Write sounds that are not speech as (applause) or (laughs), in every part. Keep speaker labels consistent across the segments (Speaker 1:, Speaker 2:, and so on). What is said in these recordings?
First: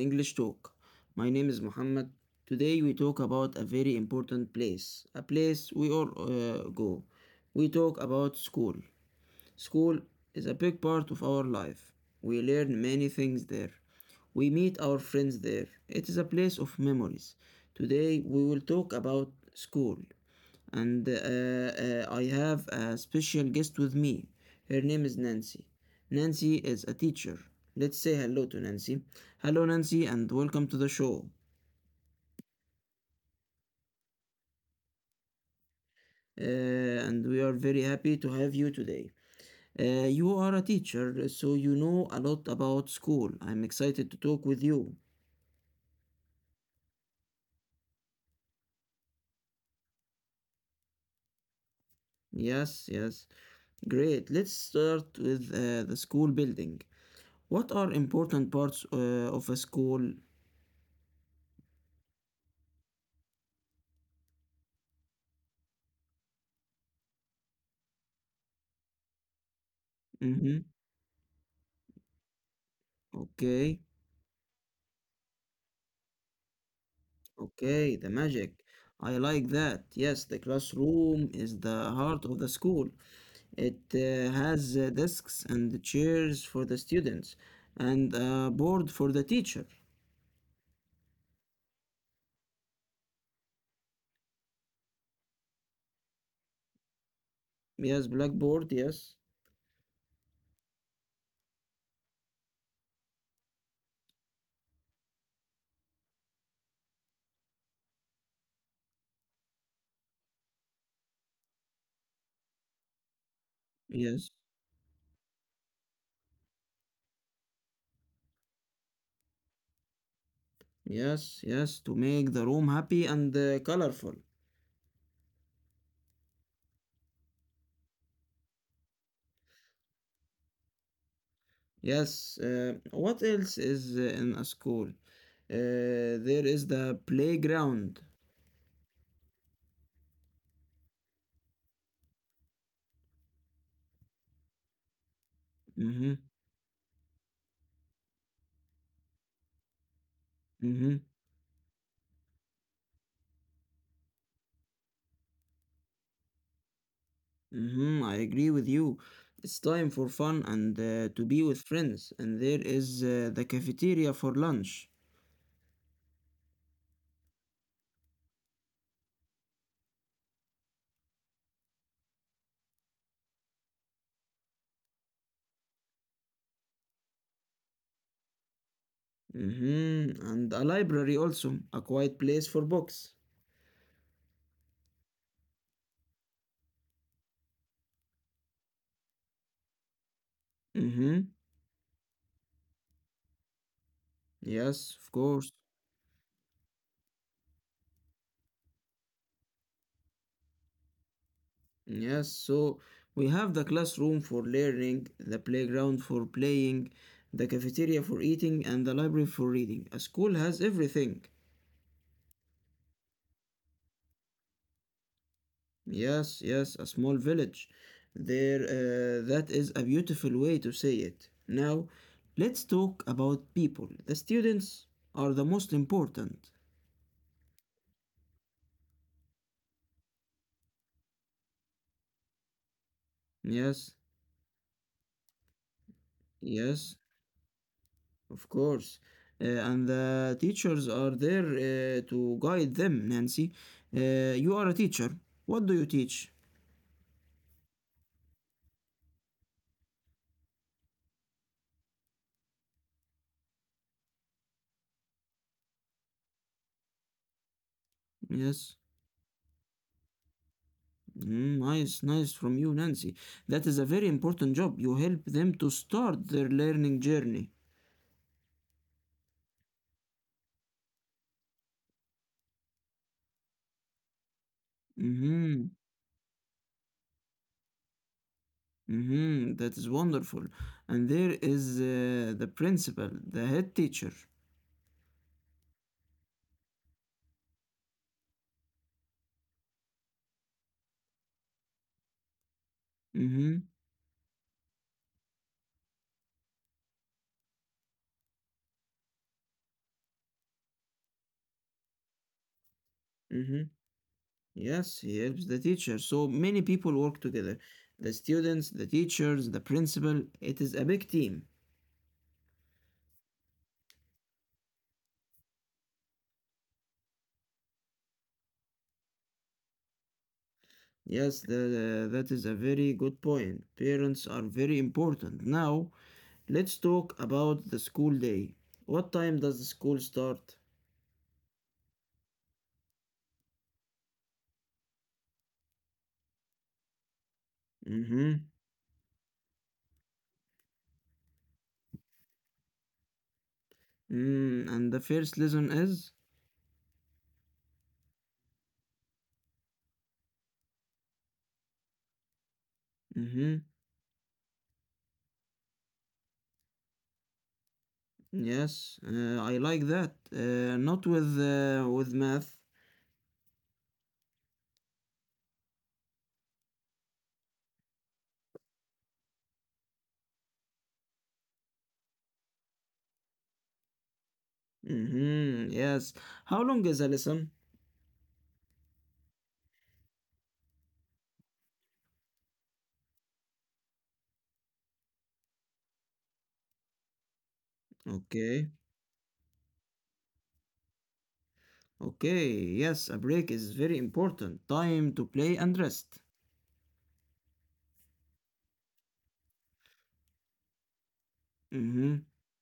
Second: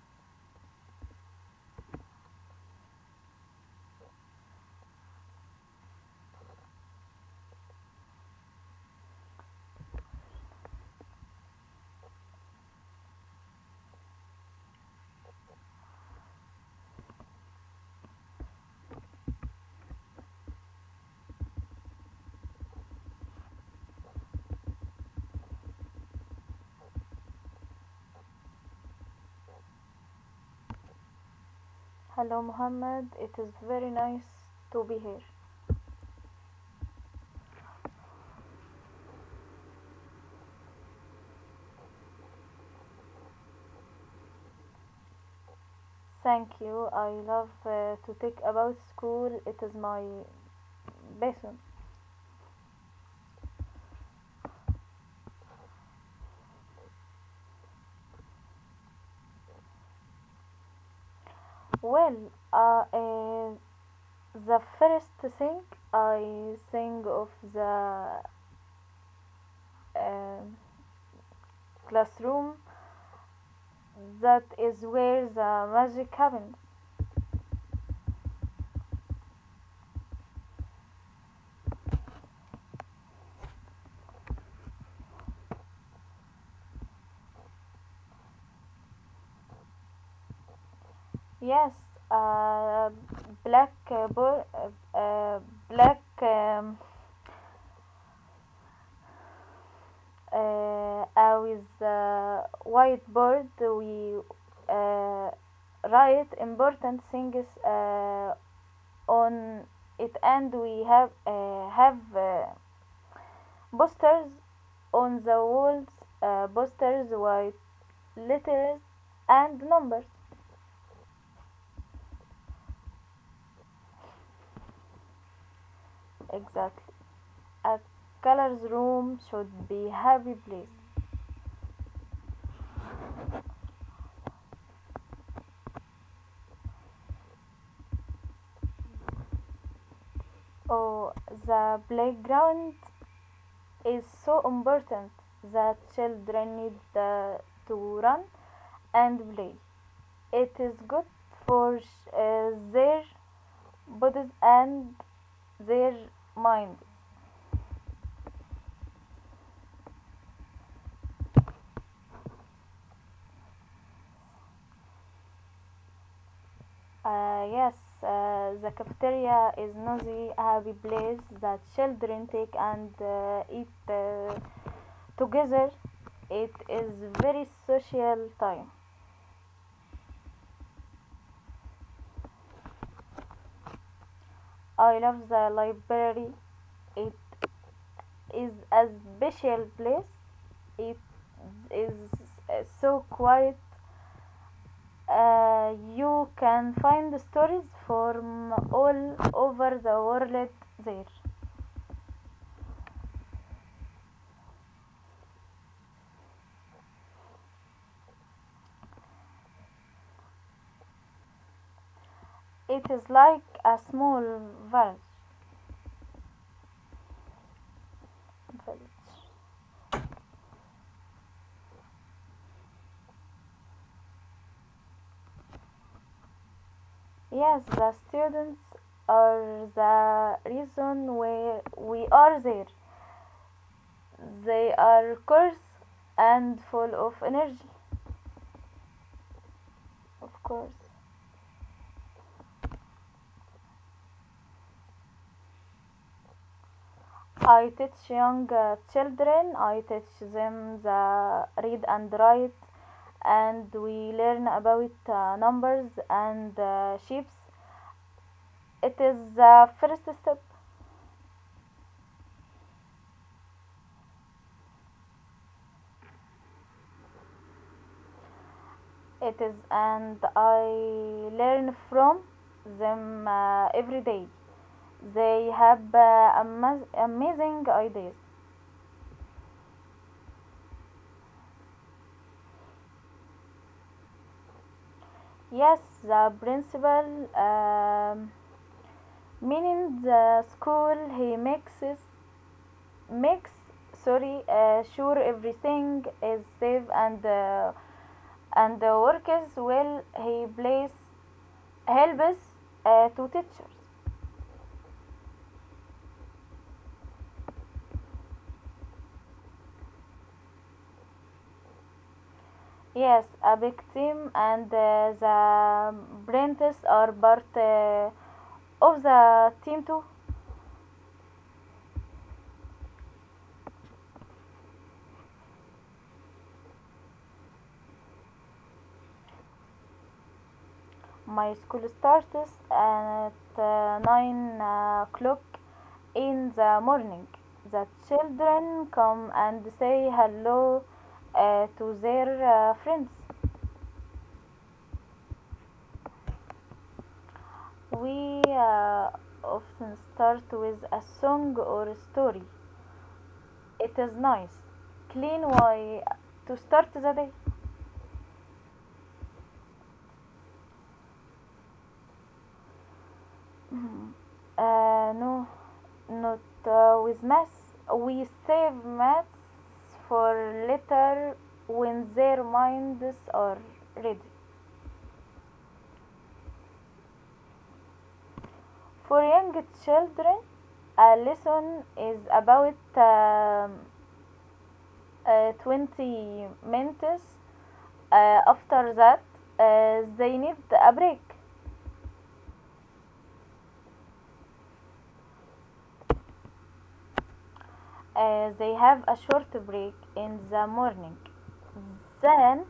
Speaker 1: English Talk. My name is Muhammad. Today we talk about a very important place, a place we all go. We talk about school. School is a big part of our life. We learn many things there. We meet our friends there. It is a place of memories. Today we will talk about school and I have a special guest with me. Her name is Nancy. Nancy is a teacher. Let's say hello to Nancy. Hello, Nancy, and welcome to the show.
Speaker 2: Hello, Muhammad, it is very nice to be here.
Speaker 1: And we are very happy to have you today. You are a teacher, so you know a lot about school. I'm excited to talk with you.
Speaker 2: Thank you. I love to talk about school. It is my passion.
Speaker 1: Yes, yes. Great. Let's start with the school building. What are important parts of a school?
Speaker 2: Well, uh, uh, the first thing I think of the um
Speaker 1: Mm-hmm.
Speaker 2: classroom,
Speaker 1: Okay.
Speaker 2: that is where the magic happens.
Speaker 1: Okay, the magic. I like that. Yes, the classroom is the heart of the school. It has desks and chairs for the students and a board for the teacher.
Speaker 2: Yes, uh, blackboard, uh, bo- uh, uh, black.
Speaker 1: Yes, blackboard. Yes,
Speaker 2: With whiteboard we uh, write important things on it, and we have posters
Speaker 1: yes,
Speaker 2: on the walls, posters with letters and numbers.
Speaker 1: yes, yes, to make the room happy and colorful.
Speaker 2: Exactly, a colors room should be happy place.
Speaker 1: Yes, what else is in a school? There is the playground.
Speaker 2: Oh, the playground is so important, that
Speaker 1: Mm-hmm,
Speaker 2: children need to run and play. It is
Speaker 1: mm-hmm.
Speaker 2: good for their bodies and their mind.
Speaker 1: Mm-hmm, I agree with you. It's time for fun and to be with friends, and there is the cafeteria for lunch.
Speaker 2: Yes, the cafeteria is noisy, happy place that children take and eat together. It is very social time.
Speaker 1: Mm-hmm, and a library also, a quiet place for books.
Speaker 2: I love the library. It is a special place. It
Speaker 1: Mm-hmm,
Speaker 2: is so quiet.
Speaker 1: yes, of course.
Speaker 2: You can find stories from all over the world there.
Speaker 1: Yes, so we have the classroom for learning, the playground for playing, the cafeteria for eating, and the library for reading. A school has everything.
Speaker 2: It is like a small village.
Speaker 1: Yes, yes, a small village.
Speaker 2: Village.
Speaker 1: That is a beautiful way to say it. Now, let's talk about people. The students are the most important.
Speaker 2: Yes, the students are the reason why we are there.
Speaker 1: Yes,
Speaker 2: They are course and full
Speaker 1: yes,
Speaker 2: of energy,
Speaker 1: of course. And
Speaker 2: of
Speaker 1: the
Speaker 2: course.
Speaker 1: teachers are there to guide them, Nancy. You are a teacher. What do you teach?
Speaker 2: I teach young children, I teach them the read and write, and we learn about numbers and shapes.
Speaker 1: Yes.
Speaker 2: It is the first step.
Speaker 1: Mm, nice, nice from you, Nancy. That is a very important job. You help them to start their learning journey.
Speaker 2: It is, and I learn from them every day. They
Speaker 1: Mm-hmm.
Speaker 2: have amazing ideas.
Speaker 1: Mhm, that is wonderful. And there is the principal, the head teacher.
Speaker 2: Yes, the principal meaning the school he makes
Speaker 1: Mm-hmm.
Speaker 2: sorry sure everything is safe and and the workers will he place help us to
Speaker 1: Mm-hmm.
Speaker 2: teachers.
Speaker 1: Yes, he helps the teacher. So many people work together. The students, the teachers, the principal. It is a big team.
Speaker 2: Yes, a big team, and the apprentices are part of the team too.
Speaker 1: Yes, that is a very good point. Parents are very important. Now, let's talk about the school day. What time does the school start?
Speaker 2: My school starts at 9 o'clock in the morning. The
Speaker 1: Mm-hmm.
Speaker 2: children come and say hello to their friends.
Speaker 1: Mm, and the first lesson is?
Speaker 2: We often start with a song or a story.
Speaker 1: Mm-hmm.
Speaker 2: It is nice, clean way to start the day.
Speaker 1: Yes, I like that. Not with with math.
Speaker 2: No, not with maths. We save maths for later when their minds are ready.
Speaker 1: Mm-hmm. Yes. How long is a lesson?
Speaker 2: For young children, a lesson is about 20 minutes.
Speaker 1: Okay.
Speaker 2: After that, they need a break.
Speaker 1: Okay. Yes, a break is very important. Time to play and rest.
Speaker 2: They have a short break in the morning.
Speaker 1: Mm-hmm.
Speaker 2: Then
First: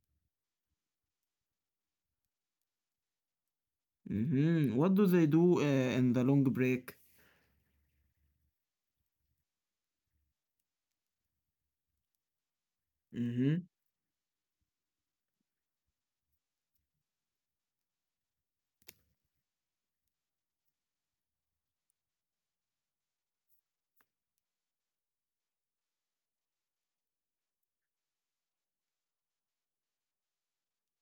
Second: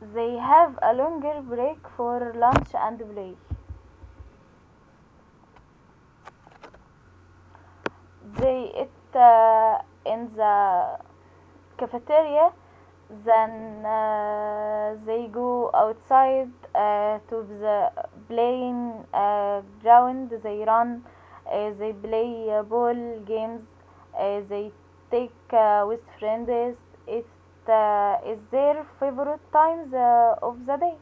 Speaker 2: they have a longer break for lunch and play.
Speaker 1: Mm-hmm. What do they do in the long break?
Speaker 2: They eat in the cafeteria, then
Speaker 1: Mm-hmm.
Speaker 2: they go outside to the playing ground. They run, they play ball games, they take with friends. It is their favorite times of the day.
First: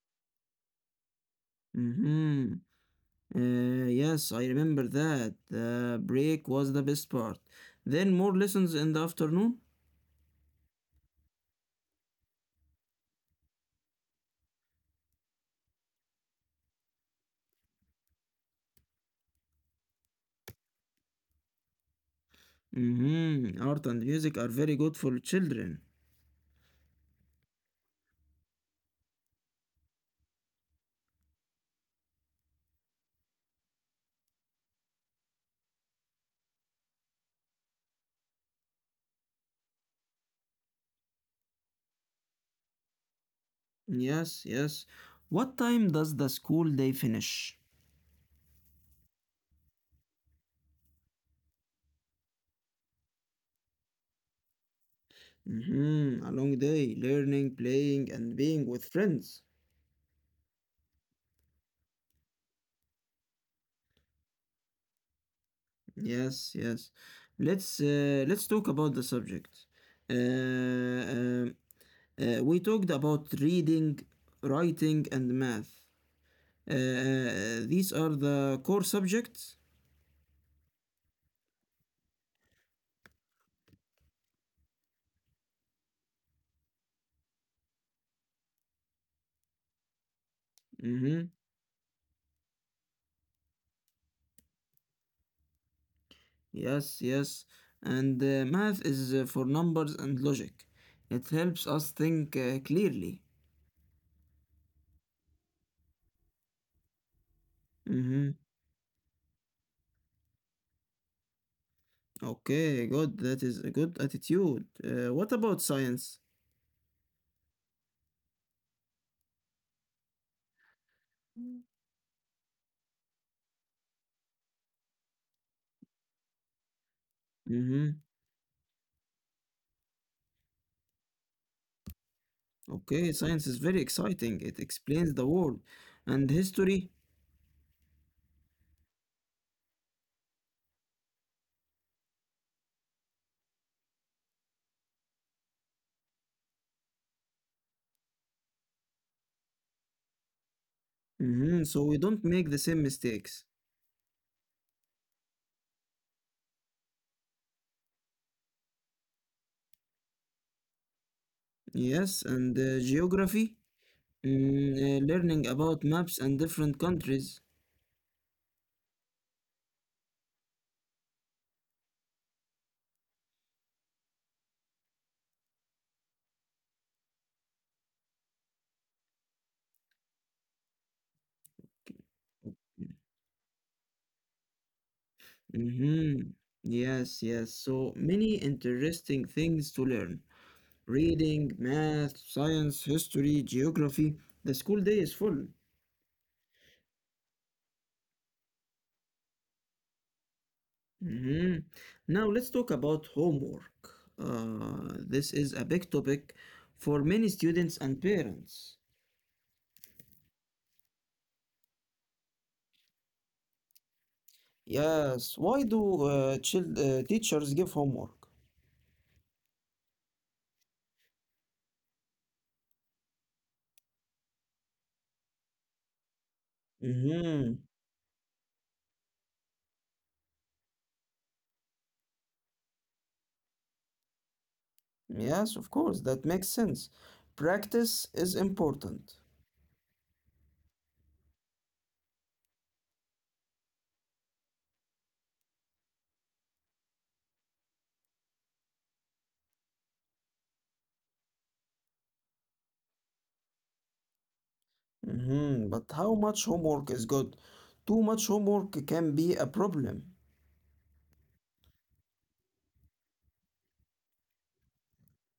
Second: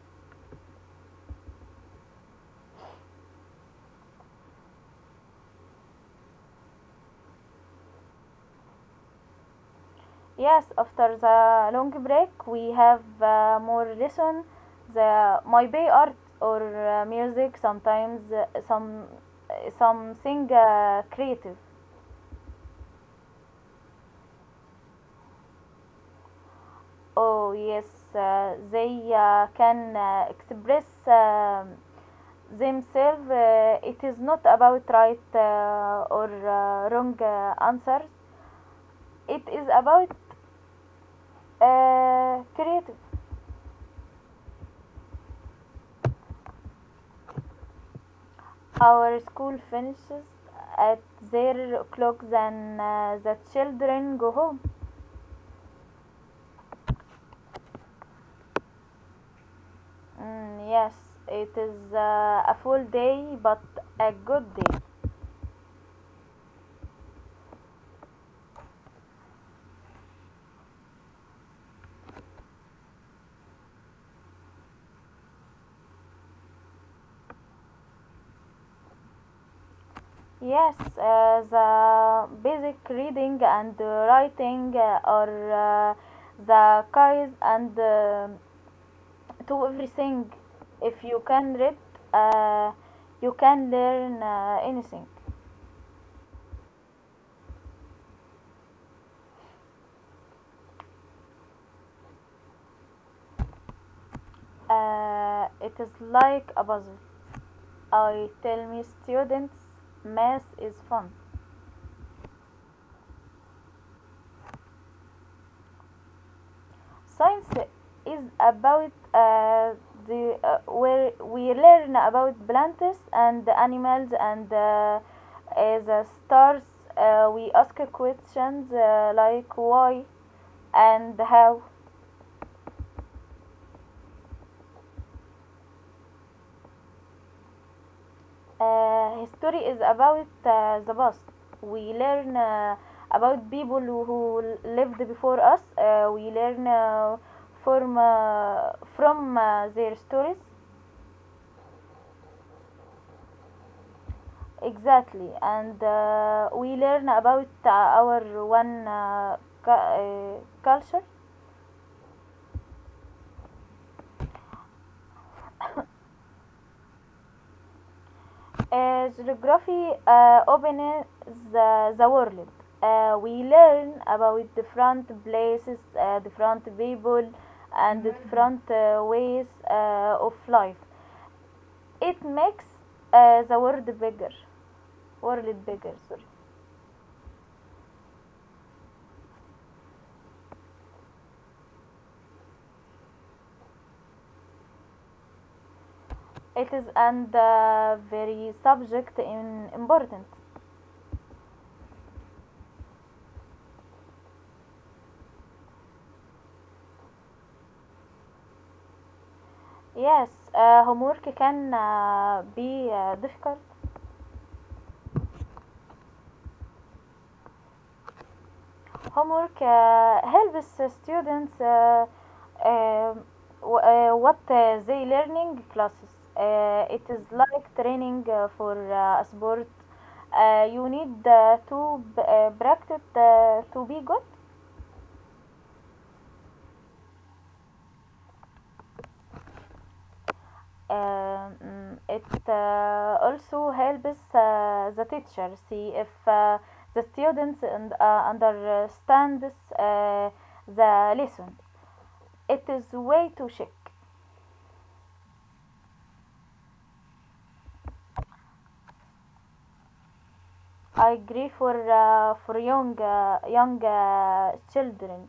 Speaker 1: Mm-hmm. Yes, I remember that. The break was the best part. Then more lessons in the afternoon.
Speaker 2: Yes, after the long break, we have more lesson. The my bay art or music, sometimes something creative.
Speaker 1: Mm-hmm. Art and music are very good for children.
Speaker 2: Oh yes, they can express themselves. It is not about right or wrong answers. It is about creative.
Speaker 1: Yes, yes. What time does the school day finish?
Speaker 2: Our school finishes at their o'clock, then the children go home.
Speaker 1: Hmm. A long day, learning, playing, and being with friends.
Speaker 2: Mm, yes, it is a full day but a good day.
Speaker 1: Yes, yes. Let's talk about the subject. Uh, um, we talked about reading, writing, and math. These are the core subjects.
Speaker 2: Yes, the basic reading and writing are the keys and to everything. If you
Speaker 1: Hmm.
Speaker 2: can read, uh, you can learn anything.
Speaker 1: Yes, yes. And math is for numbers and logic. It helps us think clearly.
Speaker 2: It is like a puzzle. I
Speaker 1: Mhm.
Speaker 2: tell my students math is fun.
Speaker 1: Okay, good. That is a good attitude. What about science?
Speaker 2: Science is about the where we learn about plants and animals and the stars. We ask
Speaker 1: Mm-hmm.
Speaker 2: questions like why and how.
Speaker 1: Okay, science is very exciting. It explains the world and history.
Speaker 2: History is about the past. We learn about people who lived before us. We learn from their stories.
Speaker 1: Mm-hmm. So we don't make the same mistakes.
Speaker 2: Exactly, and we learn about our one culture.
Speaker 1: Yes, and geography. Mm, learning about maps and different countries.
Speaker 2: Geography opens the world. We learn about different places, different people, and different ways of life. It makes the world bigger. World bigger. Sorry.
Speaker 1: Mm-hmm. Yes, yes. So many interesting things to learn. Reading, math, science, history, geography. The school day is full.
Speaker 2: It is, and very subject in important.
Speaker 1: Mhm. Now let's talk about homework. This is a big topic for many students and parents.
Speaker 2: Yes, homework can be difficult.
Speaker 1: Yes, why do teachers give homework?
Speaker 2: Homework helps students uh, what they learning classes. It is
Speaker 1: Hmm.
Speaker 2: like training for a sport. You need practice to be good.
Speaker 1: Yes, of course, that makes sense. Practice is important.
Speaker 2: It also helps the teacher see if the students and, understand uh, the lesson. It is way to check.
Speaker 1: Mhm. But how much homework is good? Too much homework can be a problem.
Speaker 2: I agree for for young children.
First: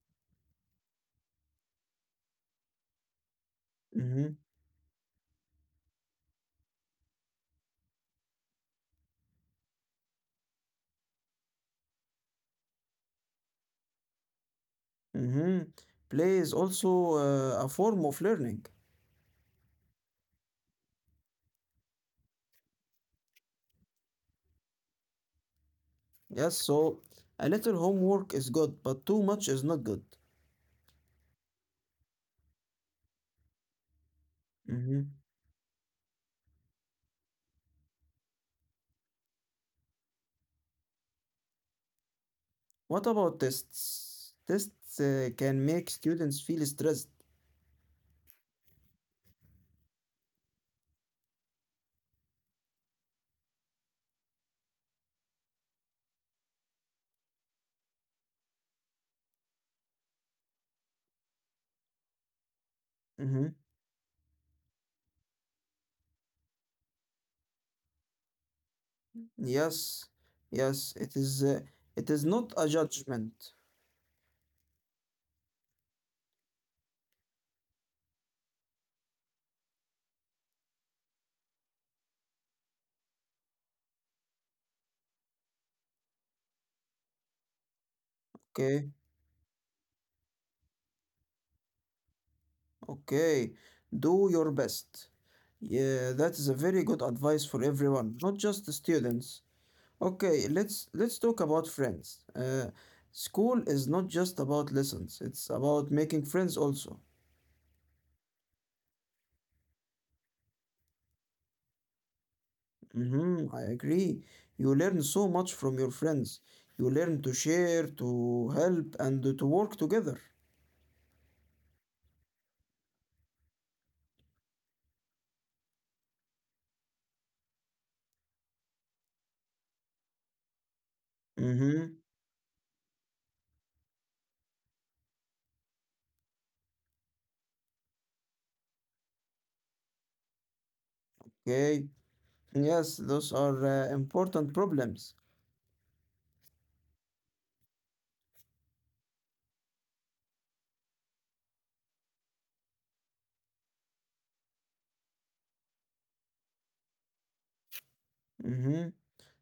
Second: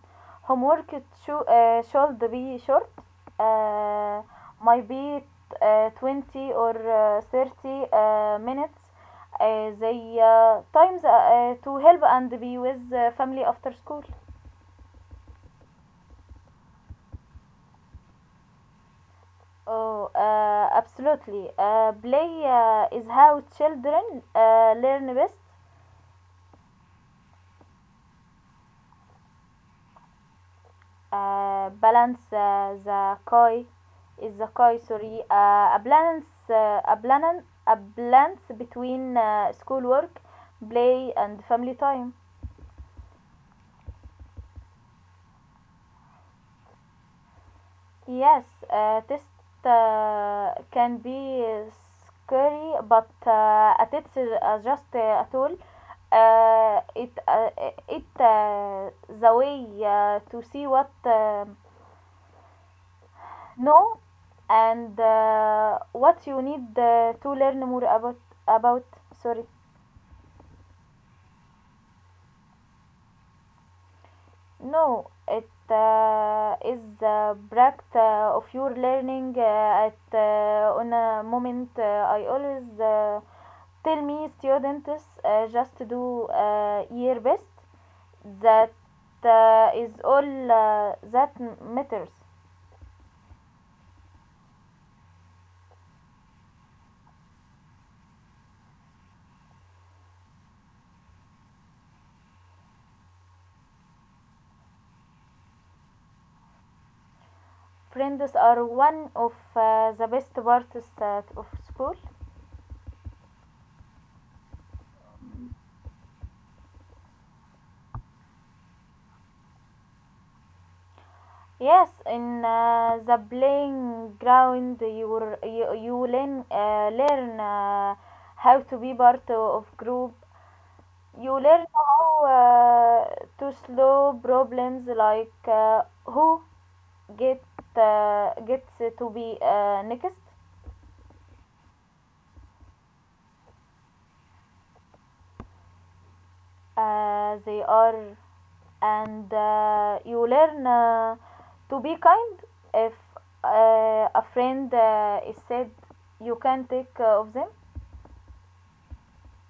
Speaker 2: Homework should be short. Uh,
Speaker 1: Hmm.
Speaker 2: might be 20 or 30 minutes. They times to help and be with family after school.
Speaker 1: Hmm. Play is also a form of learning.
Speaker 2: Oh, absolutely. Play is how children learn best.
Speaker 1: Yes, so a little homework is good, but too much is not good.
Speaker 2: Balance the koi is the koi
Speaker 1: Hmm.
Speaker 2: sorry a balance a balance a balance between schoolwork, play and family time.
Speaker 1: What about tests? Tests can make students feel stressed.
Speaker 2: Yes, test can be scary, but a test is just a tool. It it The way to see what
Speaker 1: Hmm.
Speaker 2: no, and what you need to learn more about sorry.
Speaker 1: Yes, yes, it is. It is not a judgment.
Speaker 2: No, it is the product of your learning at on a moment. I always tell me students just do your best. That
Speaker 1: Okay,
Speaker 2: is all that matters.
Speaker 1: okay. Do your best. Yeah, that is a very good advice for everyone, not just the students. Okay, let's talk about friends. School is not just about lessons; it's about making friends also.
Speaker 2: Friends are one of the best parts of school.
Speaker 1: Hmm. I agree. You learn so much from your friends. You learn to share, to help, and to work together.
Speaker 2: Yes, in the playing ground, you, you learn how to be part of group. You learn
Speaker 1: Mm-hmm.
Speaker 2: how to slow problems like who get gets to be next.
Speaker 1: Okay. Yes, those are important problems.
Speaker 2: They are, and you learn to be kind. If a friend is said, you can take of them.
Speaker 1: Mm-hmm.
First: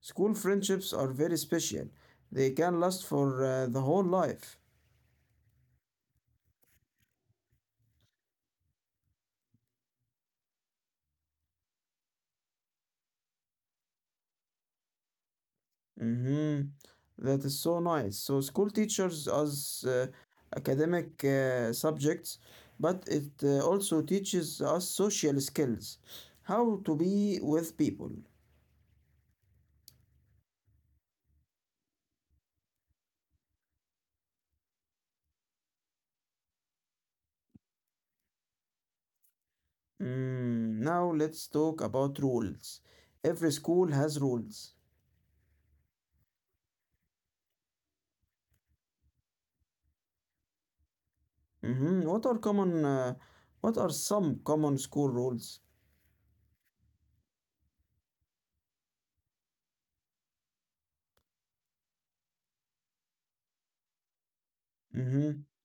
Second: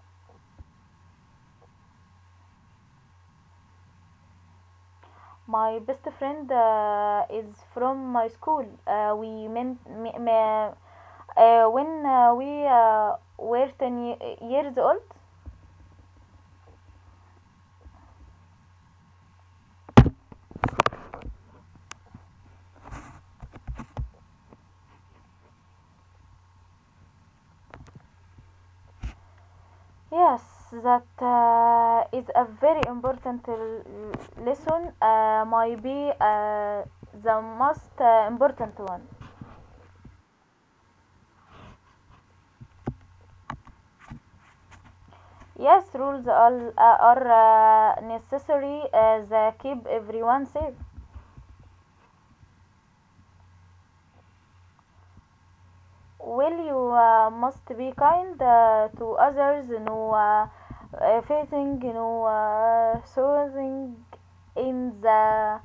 Speaker 1: School friendships are very special. They can last for the whole life.
Speaker 2: My best friend is from my school. We meant when we were 10 years old.
Speaker 1: Mhm. That is so nice. So school teachers us academic subjects, but it also teaches us social skills, how to be with people.
Speaker 2: Yes, that is a very important lesson. Might be the most important one.
Speaker 1: Mm, now let's talk about rules. Every school has rules.
Speaker 2: Yes, rules are necessary that keep everyone safe.
Speaker 1: Mhm. What are common? What are some common school rules?
Speaker 2: Well, you must be kind to others, you know, facing, you know, showing in
Speaker 1: Mhm.
Speaker 2: the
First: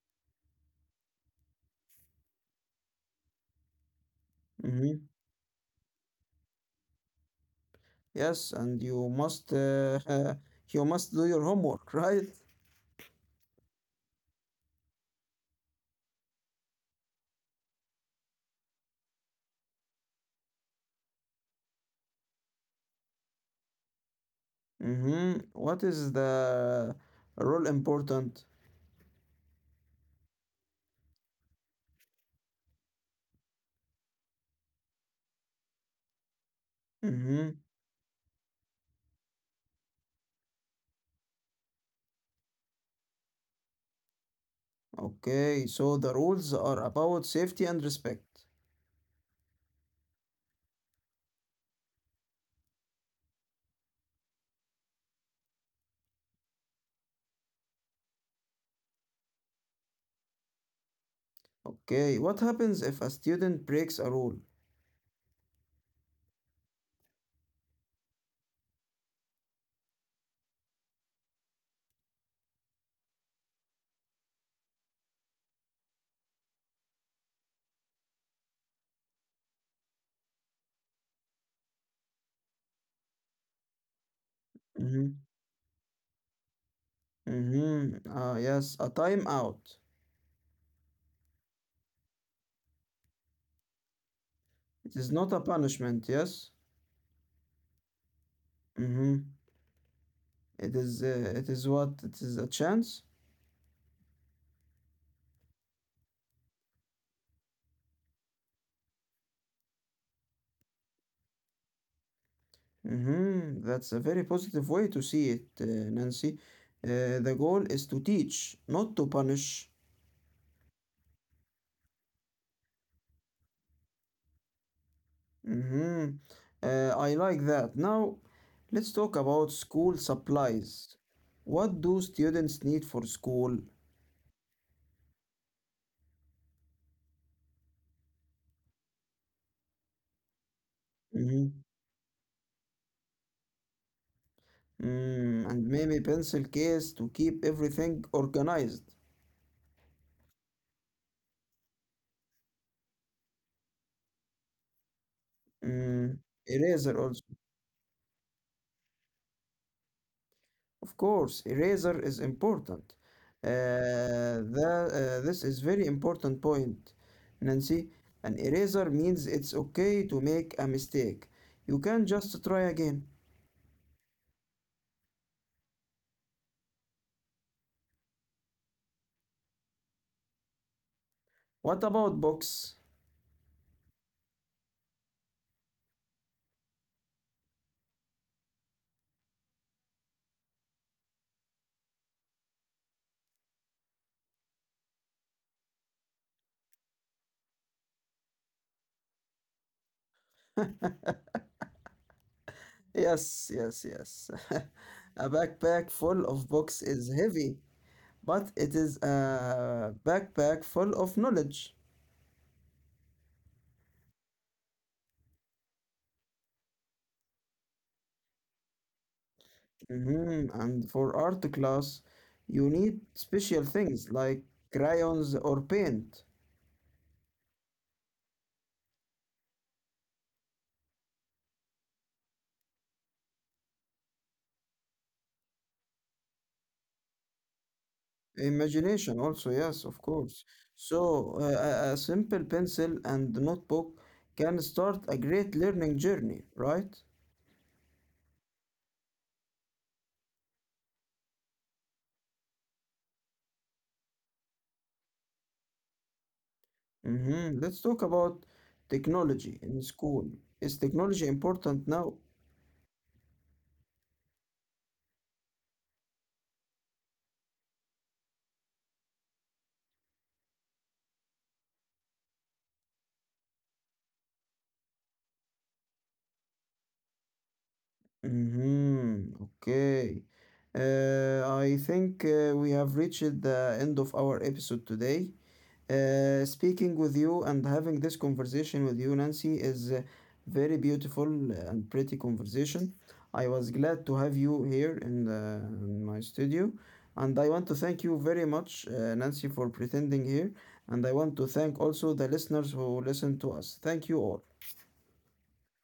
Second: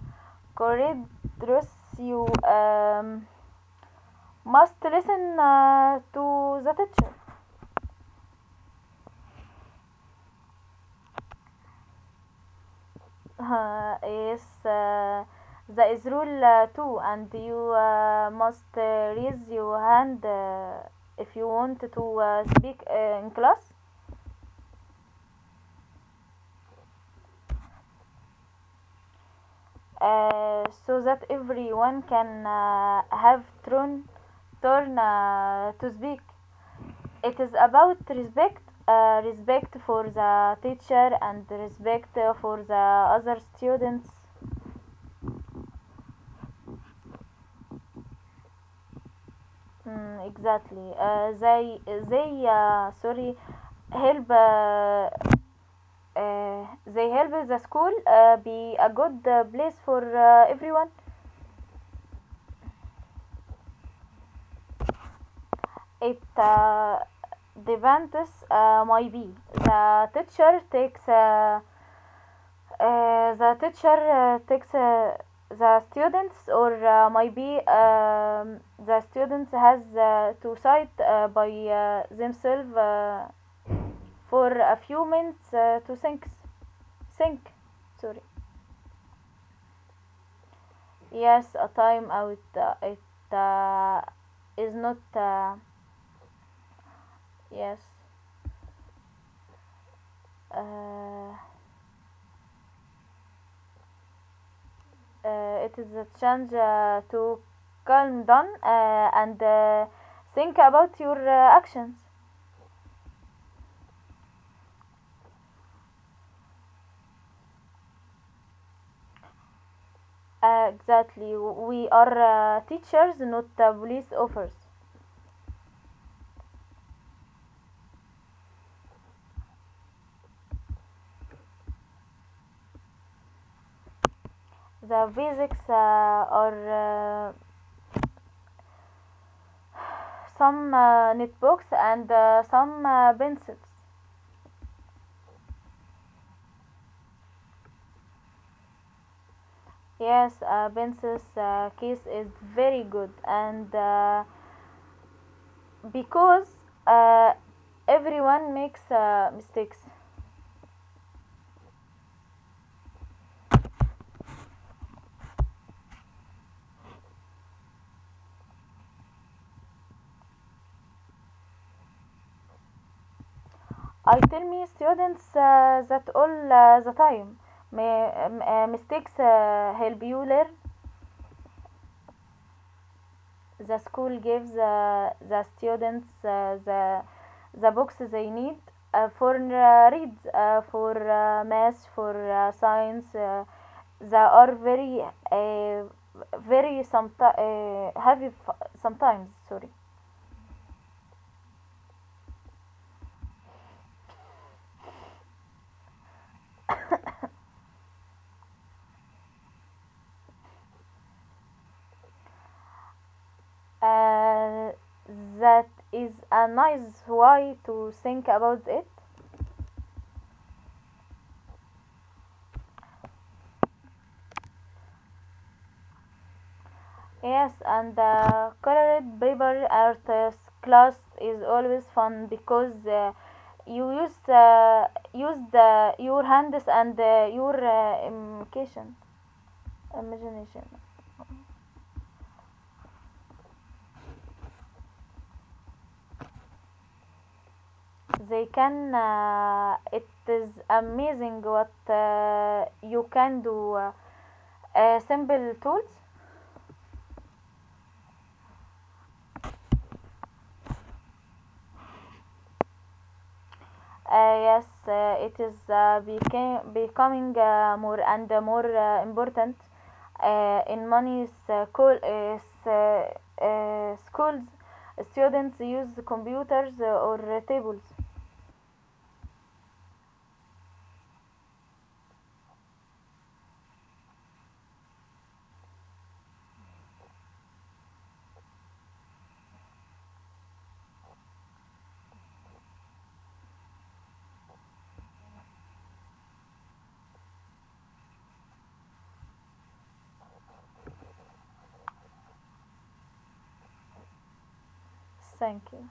Speaker 2: corridors. You must
Speaker 1: Mhm.
Speaker 2: listen to the teacher. (laughs)
Speaker 1: Yes, and you must (laughs) you must do your homework, (laughs) right?
Speaker 2: Yes, that is rule too, and you must raise your hand if you want to speak in class.
Speaker 1: Mm-hmm. What is the rule important?
Speaker 2: So that everyone can have turn to speak. It
Speaker 1: Mm-hmm.
Speaker 2: is about respect, respect for the teacher and respect for the other students.
Speaker 1: Okay, so the rules are about safety and respect.
Speaker 2: Mm, exactly. They sorry help. Uh, they help the school be a good place for everyone.
Speaker 1: Okay, what happens if a student breaks a rule?
Speaker 2: It depends, my be the teacher takes the teacher takes the students, or maybe the students has to decide by themselves for a few
Speaker 1: Mm-hmm.
Speaker 2: minutes to think
Speaker 1: Mm-hmm.
Speaker 2: sorry.
Speaker 1: Ah, yes, a timeout.
Speaker 2: Yes, a time out, it is
Speaker 1: It
Speaker 2: not
Speaker 1: is not a punishment, yes?
Speaker 2: yes
Speaker 1: Mm-hmm. It is,
Speaker 2: uh,
Speaker 1: uh, it is what? It is a chance?
Speaker 2: it is a chance to calm down and think about your actions.
Speaker 1: Mm-hmm. That's a very positive way to see it, Nancy. The goal is to teach, not to punish.
Speaker 2: Exactly, we are teachers, not police officers.
Speaker 1: Mhm. Uh, I like that. Now, let's talk about school supplies. What do students need for school?
Speaker 2: The basics are some
Speaker 1: Mhm.
Speaker 2: notebooks and some pencils.
Speaker 1: Mm, and maybe pencil case to keep everything organized.
Speaker 2: Yes, pencils case is very good, and
Speaker 1: Mm,
Speaker 2: because
Speaker 1: eraser also.
Speaker 2: uh, everyone makes mistakes.
Speaker 1: Of course, eraser is important. Uh, this is very important point, Nancy. An eraser means it's okay to make a mistake. You can just try again.
Speaker 2: I tell me students that all the time mistakes help you learn.
Speaker 1: What about books?
Speaker 2: The school gives the students the books they need for read, for math, for science. They are uh, very sometimes heavy sometimes. Sorry.
Speaker 1: Yes, yes, yes. (laughs) A backpack full of books is heavy, but it is a backpack full of knowledge.
Speaker 2: Uh, that is a nice way to think about it.
Speaker 1: Mhm. And for art class, you need special things like crayons or paint.
Speaker 2: Yes, and colored paper art class is always fun because you use your hands and your imagination.
Speaker 1: Imagination also, yes, of course.
Speaker 2: Imagination.
Speaker 1: So, a simple pencil and notebook can start a great learning journey, right?
Speaker 2: They can. It is amazing what you can do. Simple tools.
Speaker 1: Mhm. Let's talk about technology in school. Is technology important now?
Speaker 2: Yes, it is becoming more and more important in many uh, schools. Students use computers or tables.
Speaker 1: Mhm. Okay. I think we have reached the end of our episode today. Speaking with you and having this conversation with you, Nancy, is a very beautiful and pretty conversation. I was glad to have you here in, the, in my studio. And I want to thank you very much, Nancy, for pretending here. And I want to thank also the listeners who listen to us. Thank you all.
Speaker 2: Thank you.